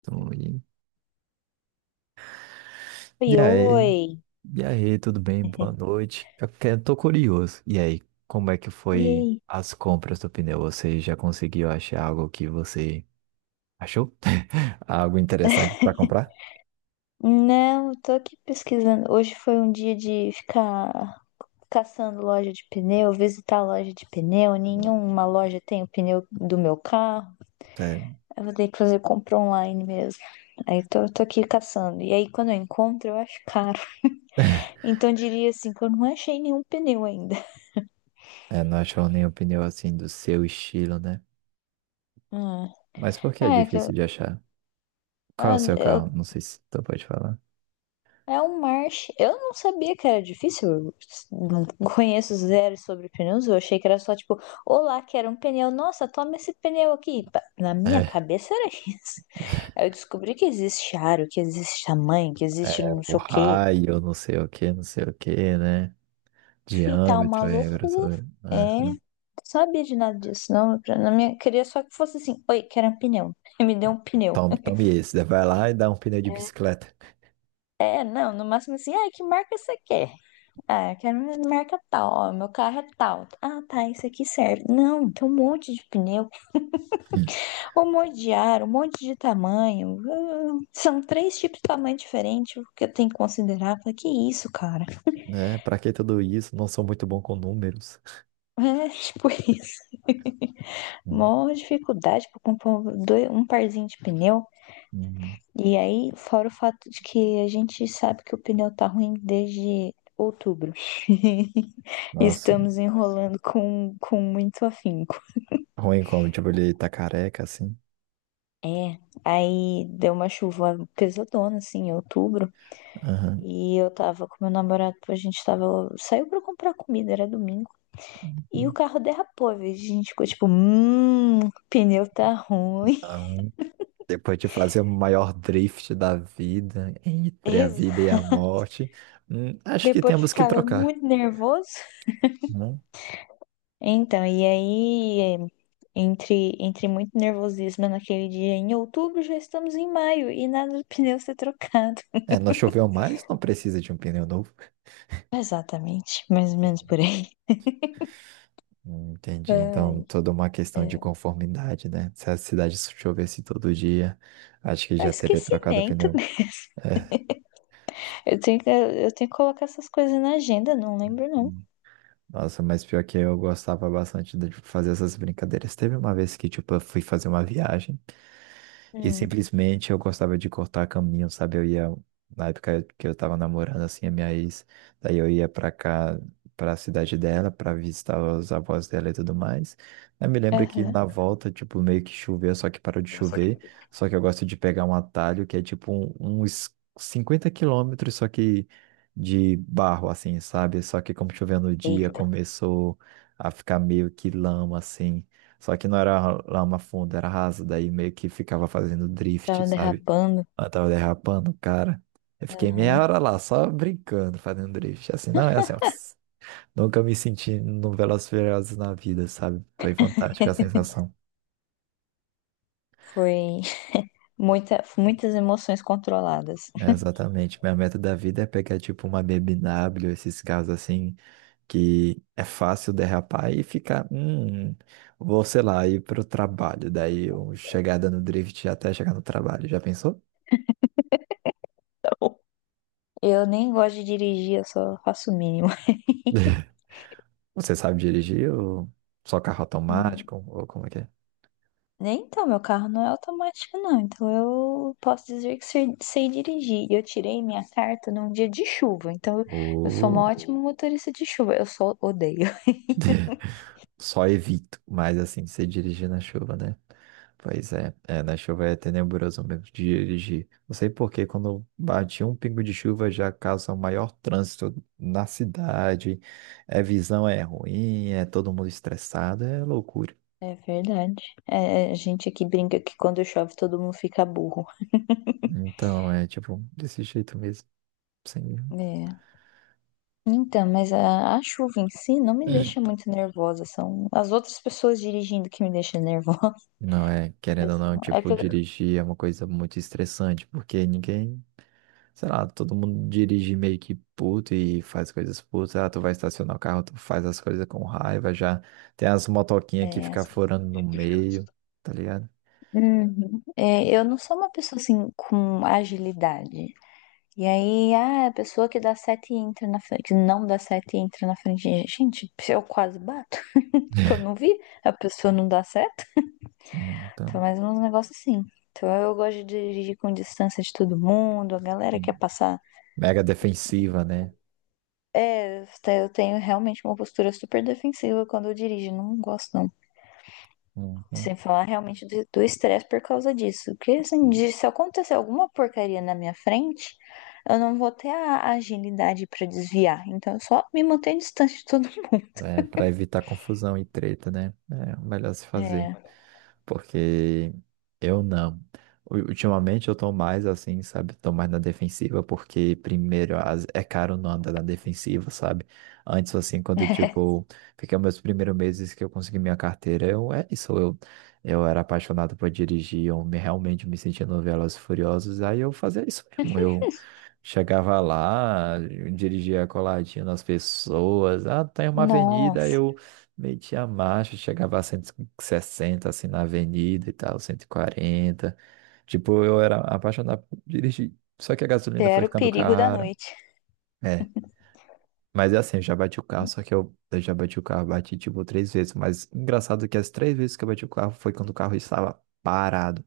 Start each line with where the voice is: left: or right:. right: Então, E
left: Oi,
right: e aí?
left: oi.
right: E aí, tudo bem? Boa noite. Tô curioso. E aí, como é que foi
left: Ei.
right: as compras do pneu? Você já conseguiu achar algo que você achou? Algo interessante para comprar?
left: Não, eu tô aqui pesquisando. Hoje foi um dia de ficar caçando loja de pneu, visitar loja de pneu. Nenhuma loja tem o pneu do meu carro.
right: É,
left: Eu vou ter que fazer compra online mesmo. Aí tô aqui caçando. E aí, quando eu encontro, eu acho caro. Então, eu diria assim, que eu não achei nenhum pneu ainda.
right: não achou nenhum pneu assim do seu estilo, né?
left: Hum.
right: Mas por que é
left: É, que eu,
right: difícil de achar? Qual é o
left: ah,
right: seu
left: eu
right: carro? Não sei se tu pode falar.
left: É um marche. Eu não sabia que era difícil. Eu não conheço zero sobre pneus. Eu achei que era só tipo, olá, quero um pneu. Nossa, toma esse pneu aqui. Na minha
right: É,
left: cabeça era isso. Aí eu descobri que existe aro, que existe tamanho, que existe
right: é
left: não
right: o
left: sei o quê.
right: raio, não sei o que, não sei o que, né?
left: Enfim, tá uma
right: Diâmetro, é,
left: loucura.
right: grossura.
left: É, não sabia de nada disso. Não, na minha, queria só que fosse assim, oi, quero um pneu. Me deu um pneu.
right: Tome, tome esse. Daí vai lá e dá um pneu de bicicleta.
left: É, não, no máximo assim, ai, que marca você quer? Ah, eu quero uma marca tal, ó, meu carro é tal. Ah, tá, isso aqui serve. Não, tem um monte de pneu, um monte de ar, um monte de tamanho. Ah, são três tipos de tamanho diferente que eu tenho que considerar. Falei, que isso, cara?
right: Né? Pra que tudo isso? Não sou muito bom com números.
left: É, tipo isso.
right: Uhum.
left: Mó dificuldade pra comprar um parzinho de pneu.
right: Uhum.
left: E aí, fora o fato de que a gente sabe que o pneu tá ruim desde outubro.
right: Nossa,
left: Estamos enrolando com muito afinco.
right: ruim como, tipo, ele tá careca, assim.
left: É, aí deu uma chuva pesadona, assim, em outubro.
right: Aham.
left: E eu tava com meu namorado, saiu pra comprar comida, era domingo. E o carro derrapou, a gente ficou tipo, o pneu tá ruim.
right: Aham. Depois de fazer o maior drift da vida, entre a vida e
left: Exa-
right: a morte, acho que
left: Depois de
right: temos que
left: ficar
right: trocar,
left: muito nervoso.
right: né?
left: Então, e aí, entre muito nervosismo naquele dia, em outubro já estamos em maio e nada do pneu ser trocado.
right: É, não choveu mais, não precisa de um pneu novo.
left: Exatamente, mais ou menos por aí.
right: Entendi.
left: Ai,
right: Então, toda uma questão de
left: é,
right: conformidade, né? Se a cidade chovesse todo dia, acho que
left: é
right: já teria trocado o
left: esquecimento.
right: pneu. É.
left: Eu tenho que colocar essas coisas na agenda, não lembro não.
right: Uhum. Nossa, mas pior que eu gostava bastante de fazer essas brincadeiras. Teve uma vez que, tipo, eu fui fazer uma viagem. E
left: Hum,
right: simplesmente eu gostava de cortar caminho, sabe? Eu ia, na época que eu tava namorando, assim, a minha ex, daí eu ia pra cá, pra cidade dela, pra visitar os avós dela e tudo mais. Eu me lembro que
left: aham.
right: na volta, tipo, meio que choveu, só que parou de chover. Só que eu gosto de pegar um atalho que é uns 50 quilômetros, só que de barro, assim, sabe? Só que como choveu no dia,
left: Eita,
right: começou a ficar meio que lama, assim. Só que não era lama funda, era rasa daí meio que ficava fazendo drift,
left: tava
right: sabe?
left: derrapando.
right: Eu tava derrapando, cara. Eu fiquei meia
left: Aham.
right: hora lá, só brincando, fazendo drift. Assim, não, é assim, ó, nunca me senti no Velozes e Furiosos na vida, sabe? Foi fantástica a sensação.
left: Foi muitas emoções controladas.
right: É, exatamente. Minha meta da vida é pegar, tipo, uma BMW, esses carros assim, que é fácil derrapar e ficar, vou, sei lá, ir pro trabalho. Daí, eu chegar dando drift até chegar no trabalho. Já pensou?
left: Eu nem gosto de dirigir, eu só faço o mínimo.
right: Você sabe dirigir ou só carro automático? Ou como é que é?
left: Nem então, meu carro não é automático, não. Então eu posso dizer que sei dirigir. E eu tirei minha carta num dia de chuva. Eu sou uma
right: Ou...
left: ótima motorista de chuva. Eu só odeio.
right: Só evito, mas assim, você dirigir na chuva, né? Pois é, é, na chuva é tenebroso mesmo de dirigir. Não sei por que quando bate um pingo de chuva já causa um maior trânsito na cidade, é visão é ruim, é todo mundo estressado, é loucura.
left: É verdade. É, a gente aqui brinca que quando chove todo mundo fica burro.
right: Então, é tipo, desse jeito mesmo. Sim.
left: É. Então, mas a chuva em si não me deixa muito nervosa. São as outras pessoas dirigindo que me deixam nervosa.
right: Não é,
left: Eu
right: querendo ou não,
left: sou- É
right: tipo,
left: que eu,
right: dirigir é uma coisa muito estressante, porque ninguém... Sei lá, todo mundo dirige meio que puto e faz coisas putas. Ah, tu vai estacionar o carro, tu faz as coisas com raiva já. Tem as motoquinhas que
left: é,
right: fica furando no meio, tá ligado?
left: Uhum. É, eu não sou uma pessoa assim com agilidade. E aí, ah, a pessoa que dá sete e entra na frente, que não dá sete e entra na frente. Gente, se eu quase bato, que eu não vi, a pessoa não dá seta.
right: Uhum, tá.
left: Então, mais uns negócios assim. Então, eu gosto de dirigir com distância de todo mundo, a galera quer
right: Uhum.
left: passar.
right: Mega defensiva, né?
left: É, eu tenho realmente uma postura super defensiva quando eu dirijo, não gosto não.
right: Uhum.
left: Sem falar realmente do estresse por causa disso. Porque assim, se acontecer alguma porcaria na minha frente, eu não vou ter a agilidade pra desviar. Então eu só me mantenho distante de todo mundo.
right: É, pra evitar confusão e treta, né? É o melhor se fazer.
left: É.
right: Porque eu não. Ultimamente eu tô mais assim, sabe? Tô mais na defensiva, porque primeiro é caro não andar na defensiva, sabe? Antes, assim, quando tipo, fiquei meus primeiros meses que eu consegui minha carteira, eu é isso, eu era apaixonado por dirigir, realmente me sentia no Velozes e Furiosos, aí eu fazia isso mesmo, eu chegava lá, dirigia a coladinha nas pessoas. Ah, tem uma avenida,
left: Nossa,
right: eu metia a marcha, chegava a 160 assim na avenida e tal, 140. Tipo, eu era apaixonado por dirigir. Só que a
left: esse
right: gasolina foi
left: era o
right: ficando
left: perigo da
right: cara.
left: noite.
right: É. Mas é assim, eu já bati o carro, só que eu já bati o carro, bati tipo três vezes. Mas engraçado que as três vezes que eu bati o carro foi quando o carro estava parado.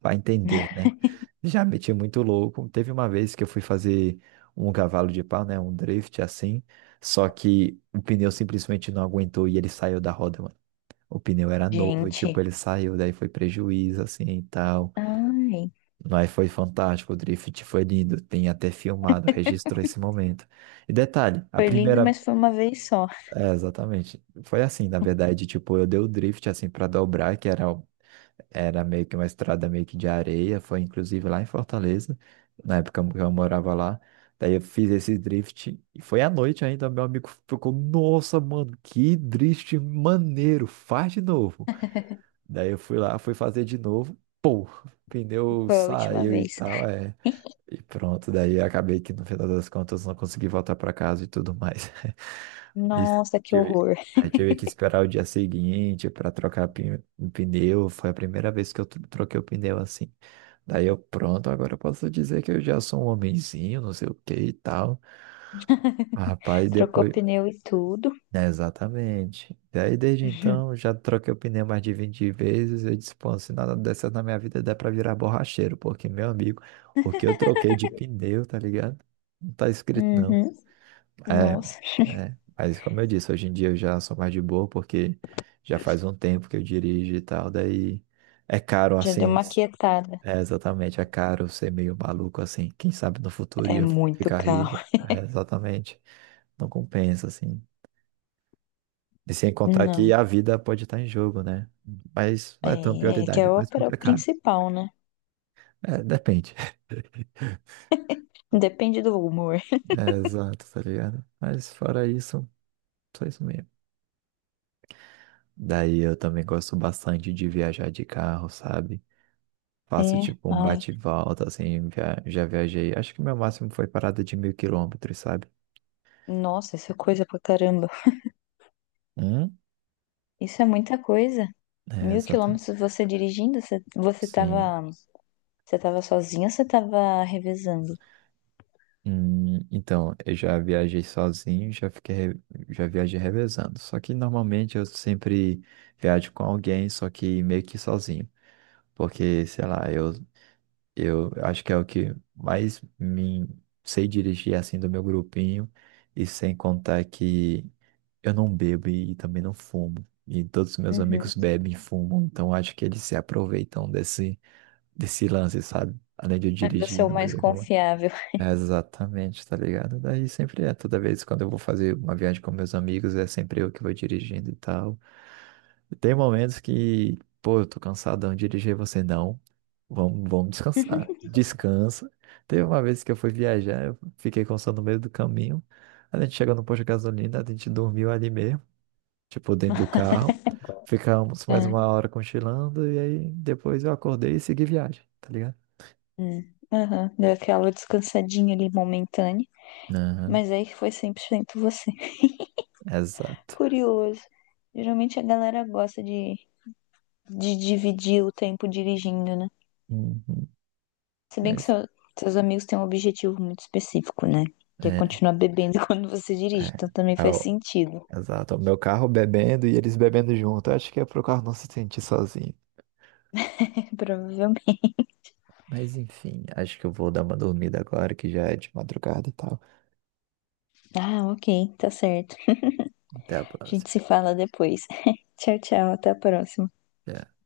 right: Vai entender, né? Já meti muito louco. Teve uma vez que eu fui fazer um cavalo de pau, né? Um drift assim. Só que o pneu simplesmente não aguentou e ele saiu da roda, mano. O pneu era novo, e, tipo,
left: Gente.
right: ele saiu, daí foi prejuízo, assim, e tal.
left: Ai.
right: Mas foi fantástico, o drift foi lindo. Tem até filmado, registrou esse momento. E detalhe, a
left: Foi lindo,
right: primeira...
left: mas foi uma vez só.
right: É, exatamente. Foi assim, na verdade, tipo, eu dei o drift, assim, pra dobrar, que era meio que uma estrada meio que de areia, foi inclusive lá em Fortaleza, na época que eu morava lá. Daí eu fiz esse drift e foi à noite ainda, meu amigo ficou, nossa, mano, que drift maneiro, faz de novo. Daí eu fui lá, fui fazer de novo, pô, pneu
left: Foi a última
right: saiu e
left: vez.
right: tal, é. E pronto, daí eu acabei que no final das contas não consegui voltar pra casa e tudo mais. Isso.
left: Nossa, que
right: Tive,
left: horror.
right: é, tive que esperar o dia seguinte para o pneu. Foi a primeira vez que eu troquei o pneu assim. Daí eu, pronto, agora eu posso dizer que eu já sou um homenzinho, não sei o que e tal. Mas, rapaz,
left: Trocou
right: depois.
left: pneu e tudo.
right: É, exatamente. Daí desde então já troquei o pneu mais de 20 vezes. Eu disse, pô, se nada dessas na minha vida dá pra virar borracheiro, porque, meu amigo, o que eu troquei de pneu, tá ligado? Não tá escrito, não.
left: Uhum. Uhum. Nossa.
right: É, é, mas como eu disse, hoje em dia eu já sou mais de boa porque já faz um tempo que eu dirijo e tal, daí é caro
left: Já deu
right: assim,
left: uma quietada.
right: é, exatamente, é caro ser meio maluco assim, quem sabe no futuro
left: É
right: ia
left: muito
right: ficar
left: carro.
right: rico, é, exatamente, não compensa assim. E sem contar
left: Não,
right: que a vida pode estar em jogo, né? Mas não
left: é,
right: é tão
left: é que
right: prioridade,
left: é
right: é
left: o
right: mais porque é caro.
left: principal, né?
right: É, depende.
left: Depende do humor.
right: É, exato, tá ligado? Mas fora isso, só isso mesmo. Daí eu também gosto bastante de viajar de carro, sabe? Faço
left: É,
right: tipo um
left: ai.
right: bate e volta, assim, já viajei. Acho que meu máximo foi parada de 1.000 quilômetros, sabe?
left: Nossa, isso é coisa pra caramba.
right: Hum?
left: Isso é muita coisa.
right: É,
left: Mil
right: exato.
left: quilômetros você dirigindo,
right: Sim.
left: você tava sozinho ou você tava revezando?
right: Então, eu já viajei sozinho, já viajei revezando. Só que normalmente eu sempre viajo com alguém, só que meio que sozinho. Porque, sei lá, eu... Eu acho que é o que mais me... Sei dirigir assim do meu grupinho, e sem contar que eu não bebo e também não fumo. E todos os meus
left: Uhum.
right: amigos bebem e fumam, então acho que eles se aproveitam desse, desse lance, sabe? Além de eu
left: Aí você é
right: dirigir,
left: o
right: não
left: mais
right: beber e fumar.
left: confiável.
right: É, exatamente, tá ligado? Daí sempre é, toda vez quando eu vou fazer uma viagem com meus amigos, é sempre eu que vou dirigindo e tal. Tem momentos que, pô, eu tô cansadão, de dirigir você não. Vamos, vamos descansar. Descansa. Teve uma vez que eu fui viajar, eu fiquei cansado no meio do caminho. A gente chegou no posto de gasolina, a gente dormiu ali mesmo, tipo, dentro do carro. Ficamos mais uma
left: É.
right: hora cochilando e aí depois eu acordei e segui viagem, tá ligado?
left: Aham, deu aquela descansadinha ali momentânea,
right: Aham,
left: mas aí foi 100% você.
right: exato.
left: Curioso. Geralmente a galera gosta de dividir o tempo dirigindo, né?
right: Uhum.
left: Se bem que
right: Mas
left: seus amigos têm um objetivo muito específico, né? Que é
right: é,
left: continuar bebendo quando você dirige,
right: é,
left: então também
right: é
left: faz
right: o-
left: sentido.
right: exato. É o meu carro bebendo e eles bebendo junto. Eu acho que é pro carro não se sentir sozinho.
left: Provavelmente.
right: Mas enfim, acho que eu vou dar uma dormida agora que já é de madrugada e tal.
left: Ah, ok, tá certo.
right: Até a
left: A
right: próxima.
left: gente se fala depois. Tchau, tchau, até a próxima.
right: Tchau.